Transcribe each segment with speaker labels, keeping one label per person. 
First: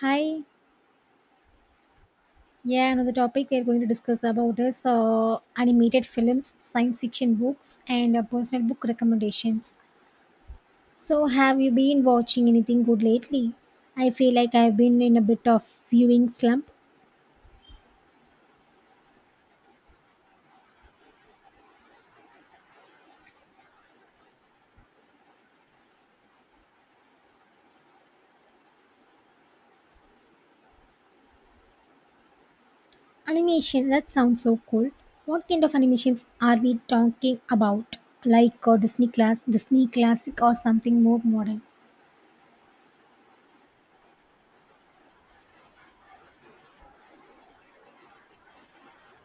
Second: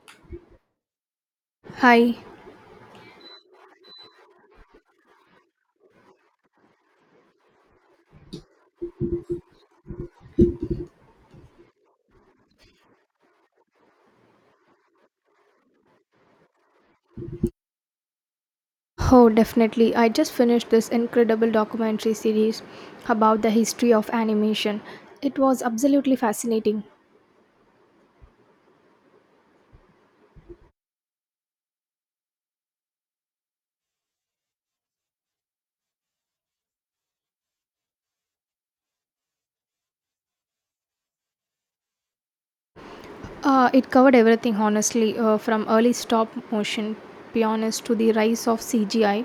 Speaker 1: Hi.
Speaker 2: Hi.
Speaker 1: Yeah, another topic we are going to discuss about is animated films, science fiction books, and personal book recommendations. So, have you been watching anything good lately? I feel like I've been in a bit of viewing slump.
Speaker 2: Oh, definitely. I just finished this incredible documentary series about the history of animation. It was absolutely fascinating.
Speaker 1: Animation, that sounds so cool. What kind of animations are we talking about? Like Disney classic, or something more modern?
Speaker 2: It covered everything, honestly, from early stop motion pioneers to the rise of CGI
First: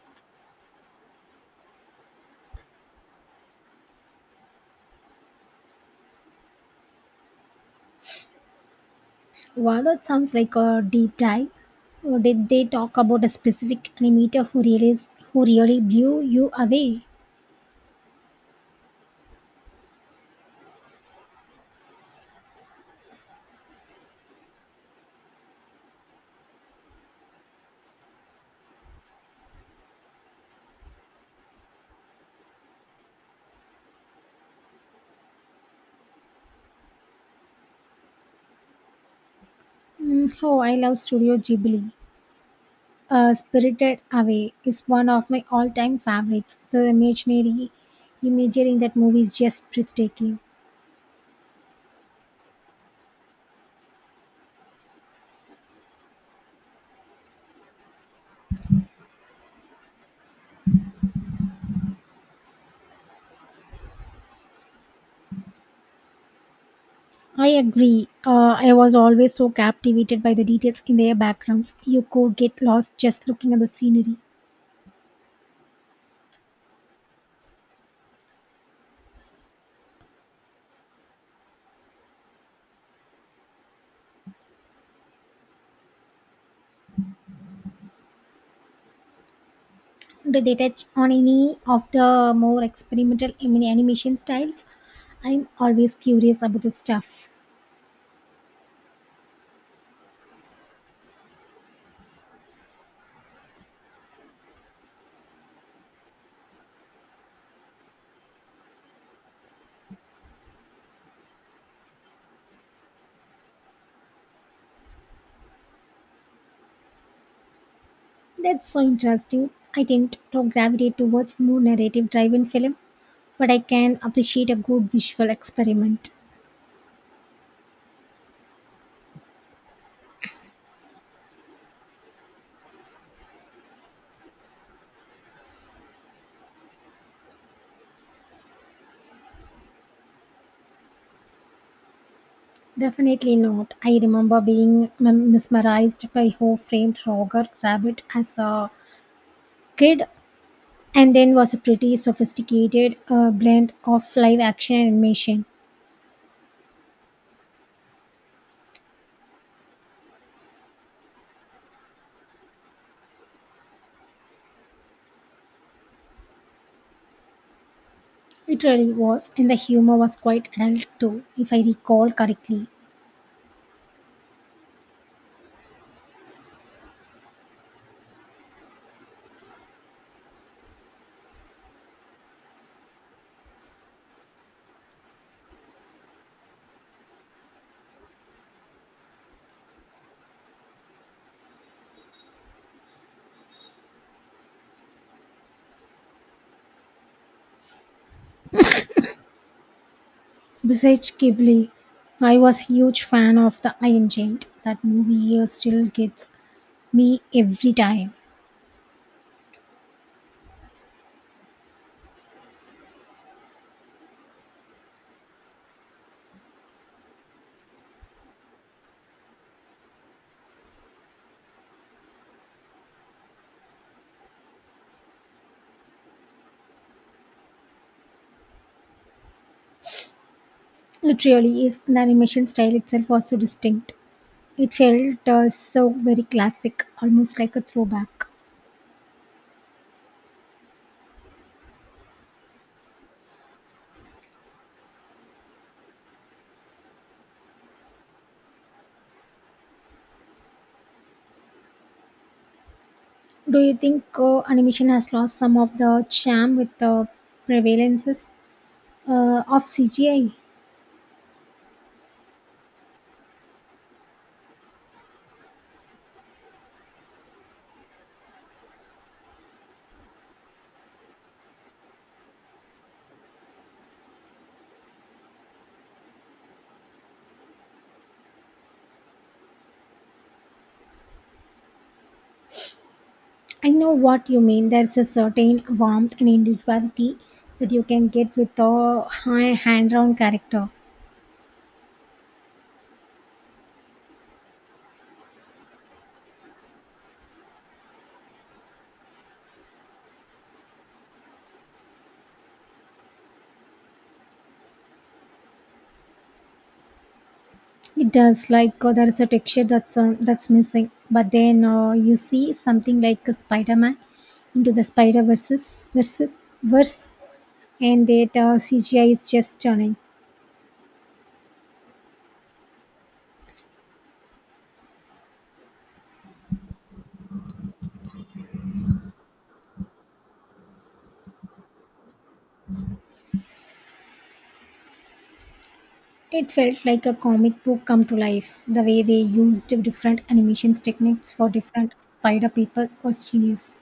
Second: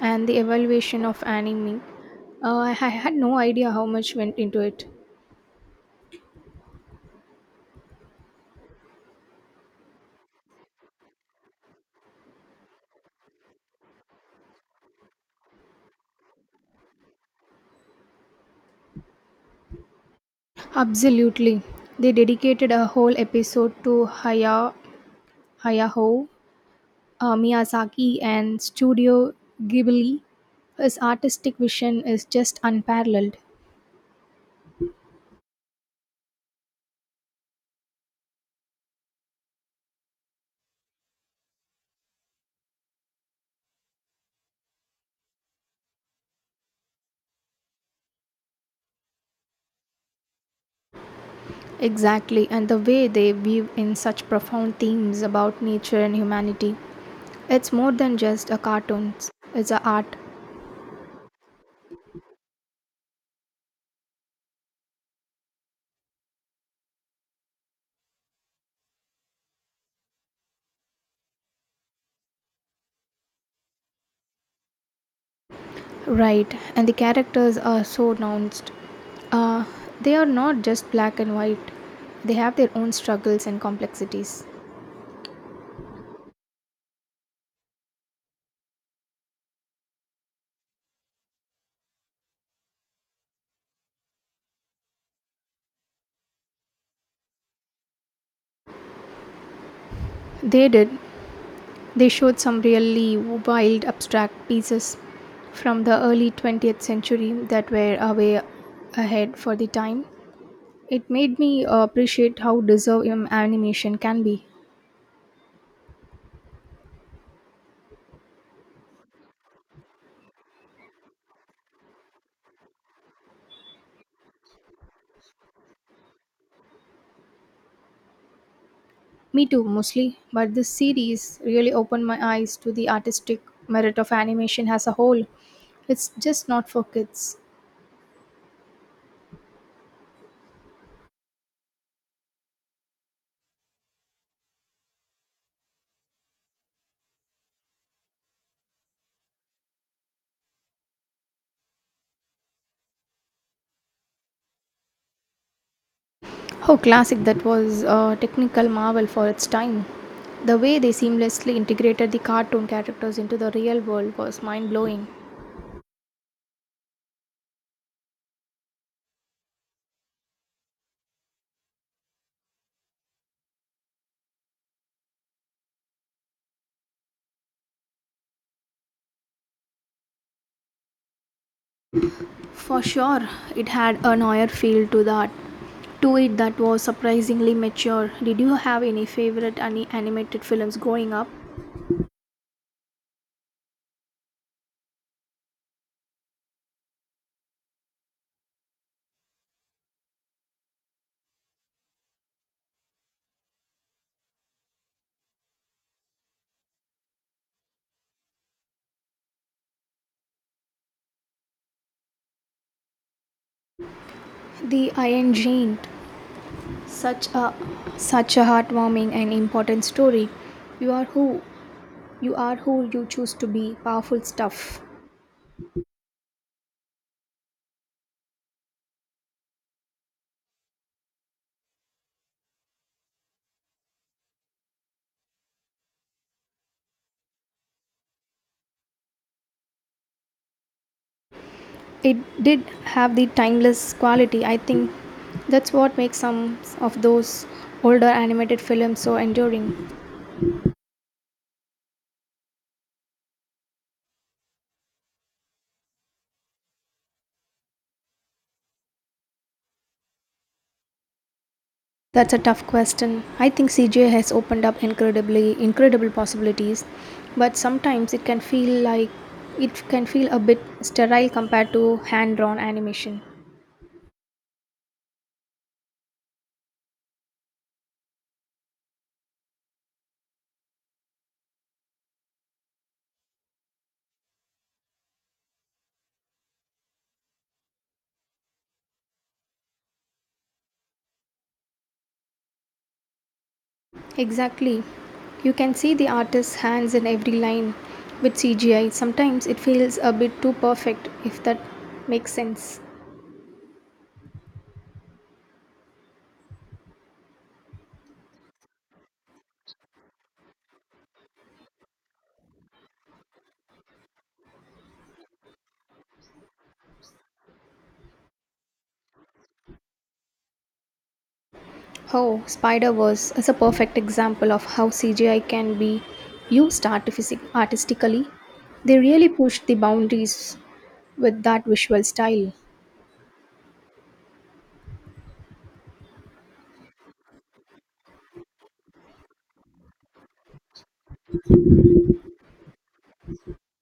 Speaker 2: and the evaluation of anime. I had no idea how much went into it.
Speaker 1: Wow, that sounds like a deep dive. Did they talk about a specific animator who really blew you away?
Speaker 2: Absolutely. They dedicated a whole episode to Hayao Miyazaki and Studio Ghibli. His artistic vision is just unparalleled.
Speaker 1: Mm, oh, I love Studio Ghibli. Spirited Away is one of my all-time favorites. The imaginary imagery in that movie is just breathtaking.
Speaker 2: Exactly, and the way they weave in such profound themes about nature and humanity. It's more than just a cartoon, it's a art.
Speaker 1: I agree. I was always so captivated by the details in their backgrounds. You could get lost just looking at the scenery.
Speaker 2: Right, and the characters are so nuanced. Uh, they are not just black and white, they have their own struggles and complexities.
Speaker 1: Do they touch on any of the more experimental animation styles? I'm always curious about the stuff.
Speaker 2: They did. They showed some really wild abstract pieces from the early 20th century that were a way ahead for the time. It made me appreciate how deserved animation can be.
Speaker 1: That's so interesting. I tend to gravitate towards more narrative driven film, but I can appreciate a good visual experiment.
Speaker 2: Me too, mostly, but this series really opened my eyes to the artistic merit of animation as a whole. It's just not for kids.
Speaker 1: Definitely not. I remember being mesmerized by who framed Roger Rabbit as a kid and then was a pretty sophisticated blend of live action animation.
Speaker 2: How classic that was a technical marvel for its time. The way they seamlessly integrated the cartoon characters into the real world was mind blowing.
Speaker 1: It really was, and the humor was quite adult too, if I recall correctly.
Speaker 2: For sure, it had a oyer feel to that. To it that was surprisingly mature. Did you have any favorite any animated films growing up?
Speaker 1: Besides Ghibli, I was huge fan of The Iron Giant. That movie still gets me every time.
Speaker 2: The Iron Giant, such a such a heartwarming and important story. You are who you are who you choose to be. Powerful stuff.
Speaker 1: It really is. The animation style itself was so distinct. It felt so very classic, almost like a throwback.
Speaker 2: It did have the timeless quality. I think that's what makes some of those older animated films so enduring.
Speaker 1: Do you think animation has lost some of the charm with the prevalences of CGI?
Speaker 2: That's a tough question. I think CJ has opened up incredibly incredible possibilities, but sometimes it can feel a bit sterile compared to hand-drawn animation.
Speaker 1: I know what you mean. There's a certain warmth and individuality that you can get with a high hand-drawn character.
Speaker 2: Exactly. You can see the artist's hands in every line. With CGI, sometimes it feels a bit too perfect if that makes sense.
Speaker 1: It does like there is a texture that's missing. But then you see something like a Spider-Man into the Spider versus verse, and that CGI is just stunning.
Speaker 2: Oh, Spider-Verse is a perfect example of how CGI can be used artistically. They really pushed the boundaries with that visual style.
Speaker 1: It felt like a comic book come to life. The way they used different animations techniques for different spider people was genius.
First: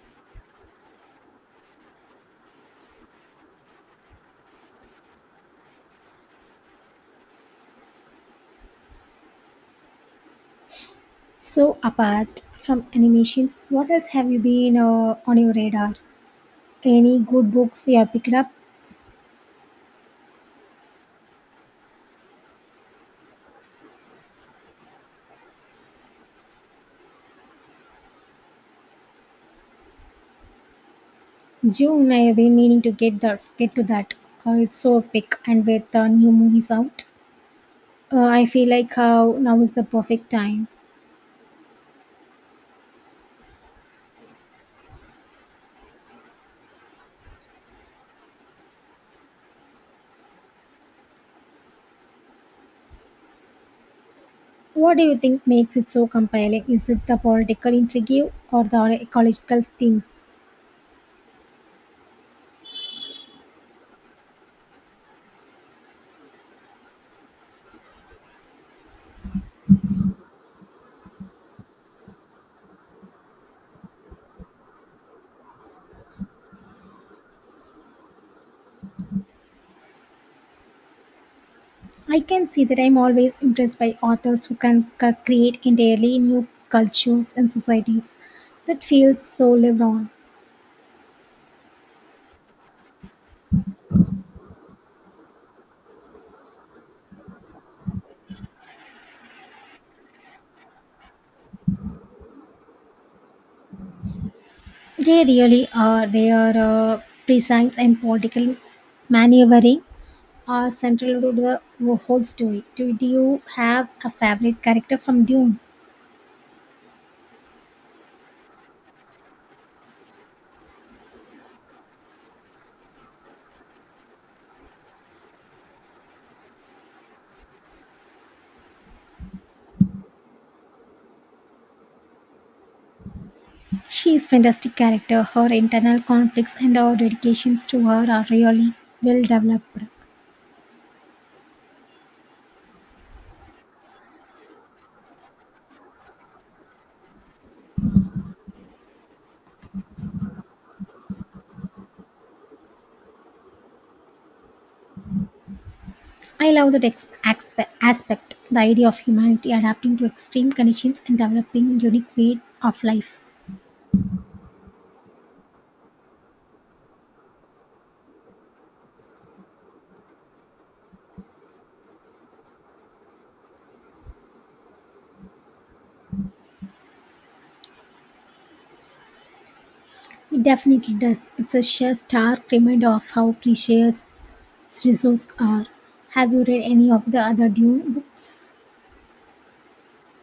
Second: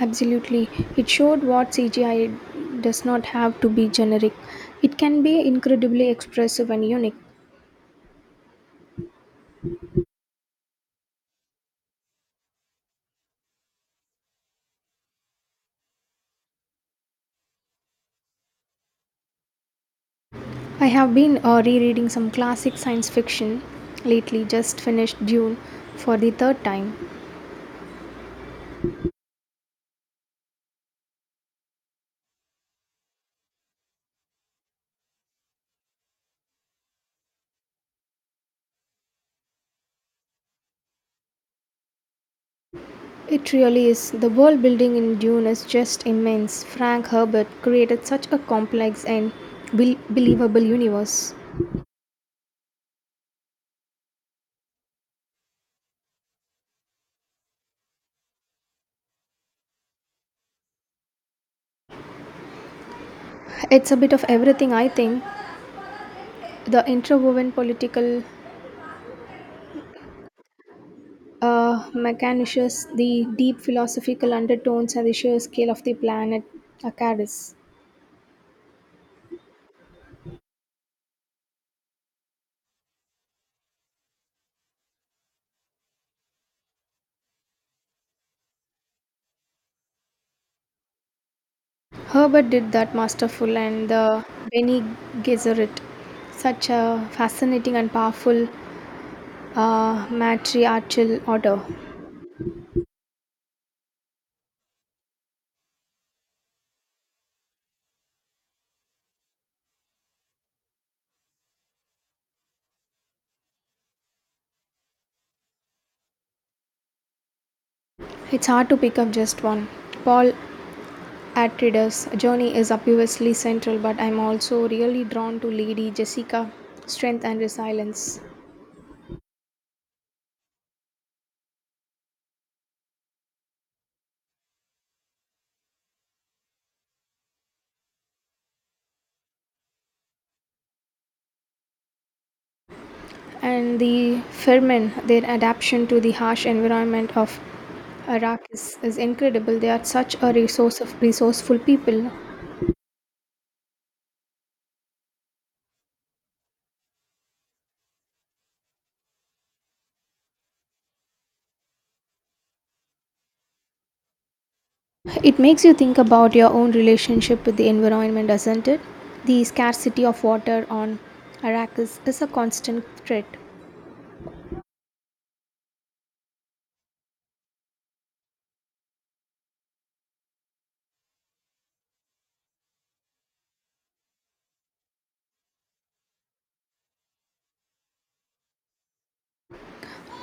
Speaker 2: Absolutely. It showed what CGI does not have to be generic. It can be incredibly expressive and unique.
Speaker 1: So, apart from animations, what else have you been on your radar? Any good books you have picked up?
Speaker 2: I have been rereading some classic science fiction lately, just finished Dune for the third time.
Speaker 1: June, I have been meaning to get to that. It's so epic, and with new movies out, I feel like how now is the perfect time.
Speaker 2: It really is. The world building in Dune is just immense. Frank Herbert created such a complex and believable universe.
Speaker 1: What do you think makes it so compelling? Is it the political intrigue or the ecological themes?
Speaker 2: It's a bit of everything, I think. The interwoven political machinations, the deep philosophical undertones, and the sheer scale of the planet Akaris.
Speaker 1: I can see that I'm always impressed by authors who can create entirely new cultures and societies that feels so lived on.
Speaker 2: Herbert did that masterful, and the Bene Gesserit, such a fascinating and powerful matriarchal order.
Speaker 1: They really are. Their presence and political maneuvering are central to the whole story. Do you have a favorite character from Dune?
Speaker 2: It's hard to pick up just one. Paul Atreides' journey is obviously central, but I'm also really drawn to Lady Jessica's strength and resilience,
Speaker 1: She is fantastic character. Her internal conflicts and her dedications to her are really well developed.
Speaker 2: and the Fremen, their adaptation to the harsh environment of Arrakis is incredible. They are such a resource of resourceful people.
Speaker 1: I love that aspect, the idea of humanity adapting to extreme conditions and developing unique way of life.
Speaker 2: It makes you think about your own relationship with the environment, doesn't it? The scarcity of water on Arrakis is a constant threat.
Speaker 1: It definitely does. It's a sheer stark reminder of how precious Jesus are. Have you read any of the other Dune books?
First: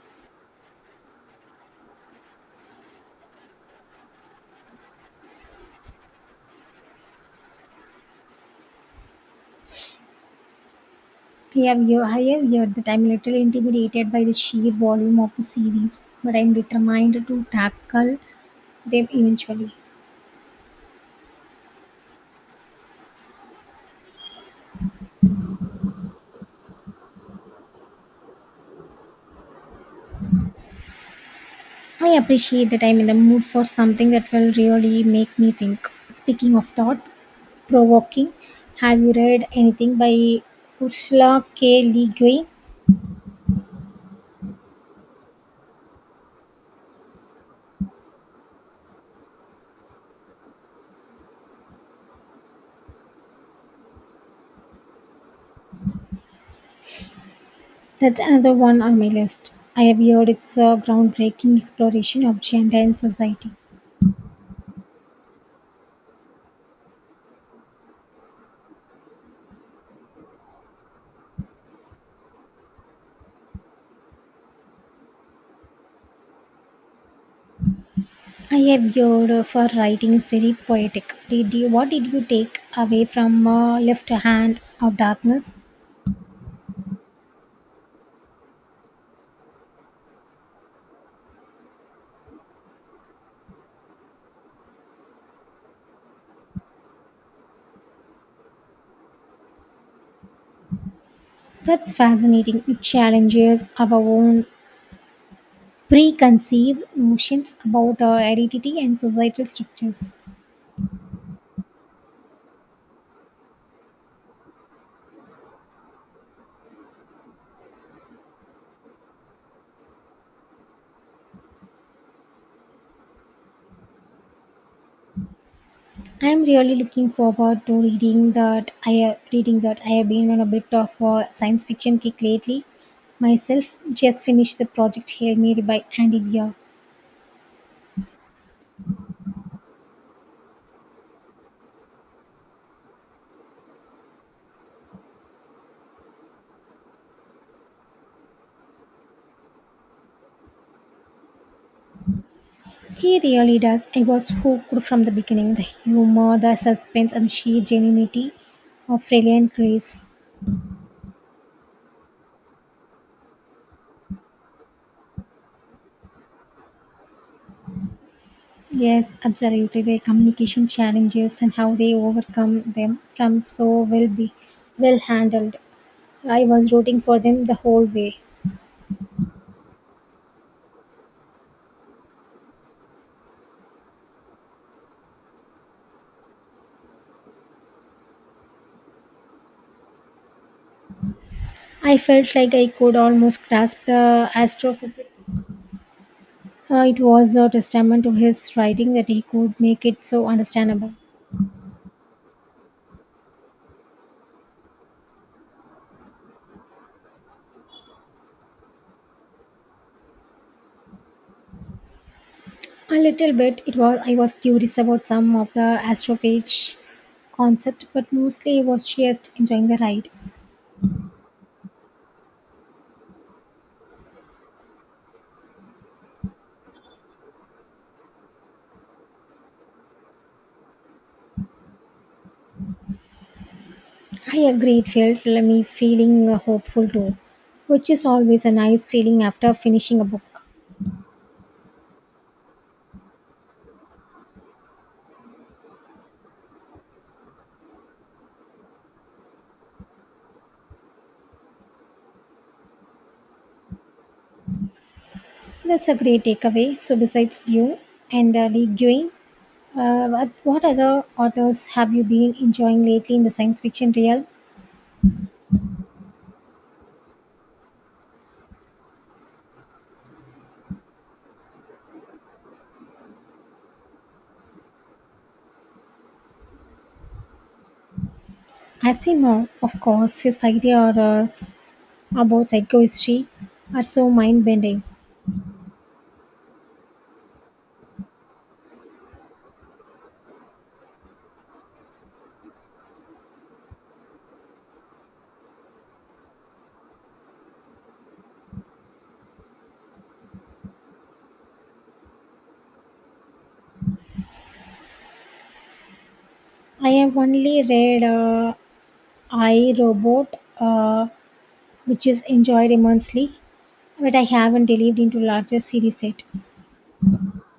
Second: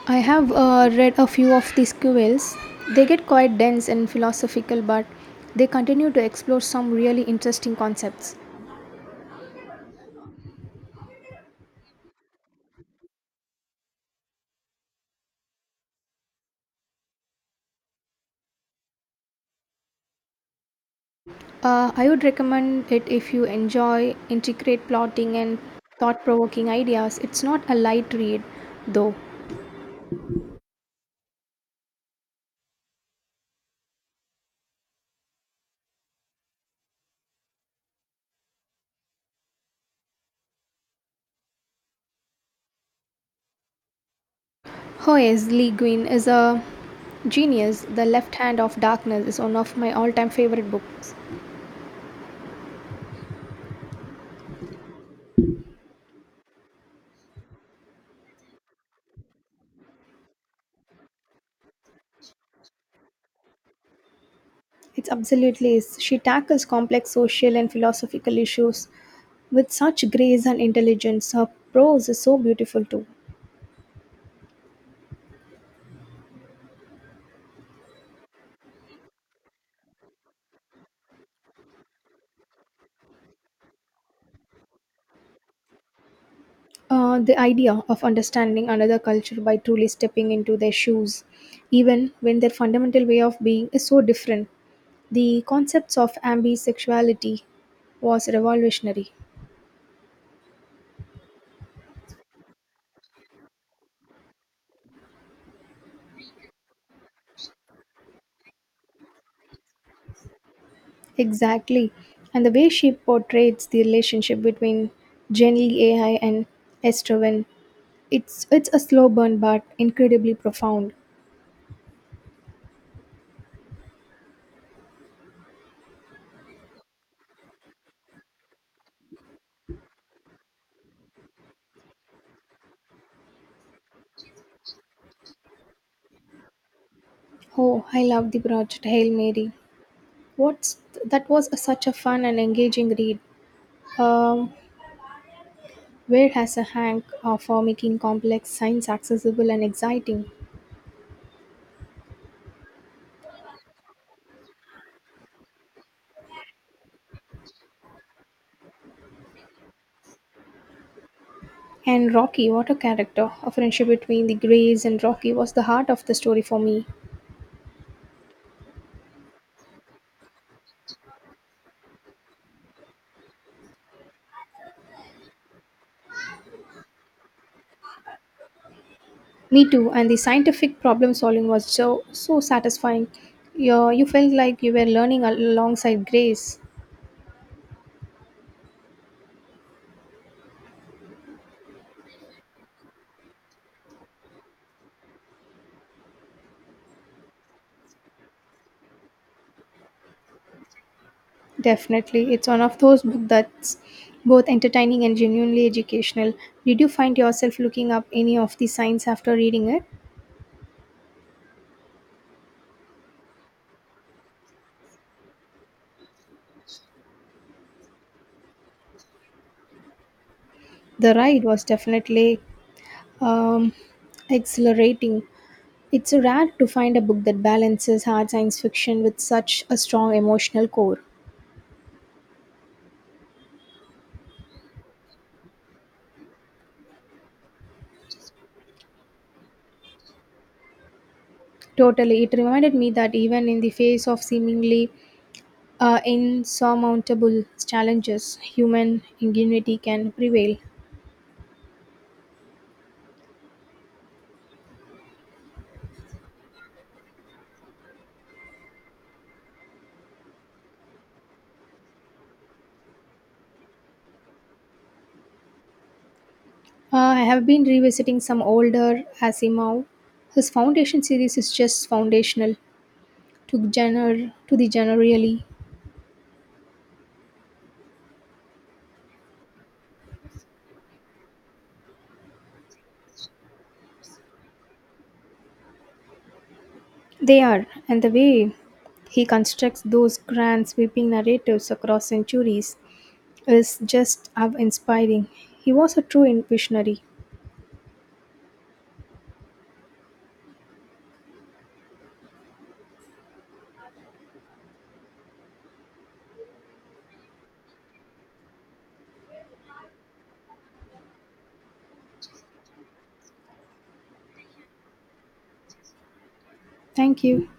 Speaker 2: I have read a few of these quills. They get quite dense and philosophical, but they continue to explore some really interesting concepts.
Speaker 1: I have heard that I'm a little intimidated by the sheer volume of the series, but I'm determined to tackle them eventually.
Speaker 2: I would recommend it if you enjoy intricate plotting and thought provoking ideas. It's not a light read, though.
Speaker 1: I appreciate that I'm in the mood for something that will really make me think. Speaking of thought provoking, have you read anything by Ursula K. Le Guin?
Speaker 2: Hoyes Lee Guin is a genius. The Left Hand of Darkness is one of my all time favorite books.
Speaker 1: That's another one on my list. I have heard it's a groundbreaking exploration of gender and society.
Speaker 2: It absolutely is. She tackles complex social and philosophical issues with such grace and intelligence. Her prose is so beautiful too.
Speaker 1: I have your for writing is very poetic. What did you take away from Left Hand of Darkness?
Speaker 2: The idea of understanding another culture by truly stepping into their shoes, even when their fundamental way of being is so different. The concepts of ambisexuality was revolutionary.
Speaker 1: That's fascinating. It challenges our own preconceived notions about our identity and societal structures.
Speaker 2: Exactly. And the way she portrays the relationship between Jenny AI and Estraven, it's a slow burn but incredibly profound.
Speaker 1: I am really looking forward to reading that. I have been on a bit of a science fiction kick lately. Myself just finished the project Hail Mary by Andy Weir.
Speaker 2: Oh, I love the project Hail Mary. What's that was a, such a fun and engaging read. Um, Wade has a hank for making complex science accessible and exciting.
Speaker 1: He really does. I was hooked from the beginning. The humor, the suspense, and the sheer genuinity of Freya and Grace.
Speaker 2: And Rocky, what a character! A friendship between the Greys and Rocky was the heart of the story for me.
Speaker 1: Yes, absolutely. The communication challenges and how they overcome them from well be well handled. I was rooting for them the whole way.
Speaker 2: Me too. And the scientific problem solving was so satisfying. You felt like you were learning alongside Grace.
Speaker 1: I felt like I could almost grasp the astrophysics. It was a testament to his writing that he could make it so understandable.
Speaker 2: Definitely, it's one of those books that's both entertaining and genuinely educational. Did you find yourself looking up any of the science after reading it?
Speaker 1: A little bit. It was I was curious about some of the astrophage concept, but mostly I was just enjoying the ride.
Speaker 2: The ride was definitely um, exhilarating. It's rare to find a book that balances hard science fiction with such a strong emotional core.
Speaker 1: I agree. It felt like me feeling hopeful too, which is always a nice feeling after finishing a book.
Speaker 2: Totally, it reminded me that even in the face of seemingly insurmountable challenges, human ingenuity can prevail.
Speaker 1: That's a great takeaway. So besides Dune and Lee Guin, what other authors have you been enjoying lately in the science fiction realm?
Speaker 2: I have been revisiting some older Asimov. His Foundation series is just foundational to the genre really.
Speaker 1: Asimov, of course, his about psychohistory are so mind-bending.
Speaker 2: They are, and the way he constructs those grand sweeping narratives across centuries is just awe inspiring. He was a true visionary.
Speaker 1: I have only read I Robot, which is enjoyed immensely, but I haven't delved into larger series yet.
Speaker 2: Thank you.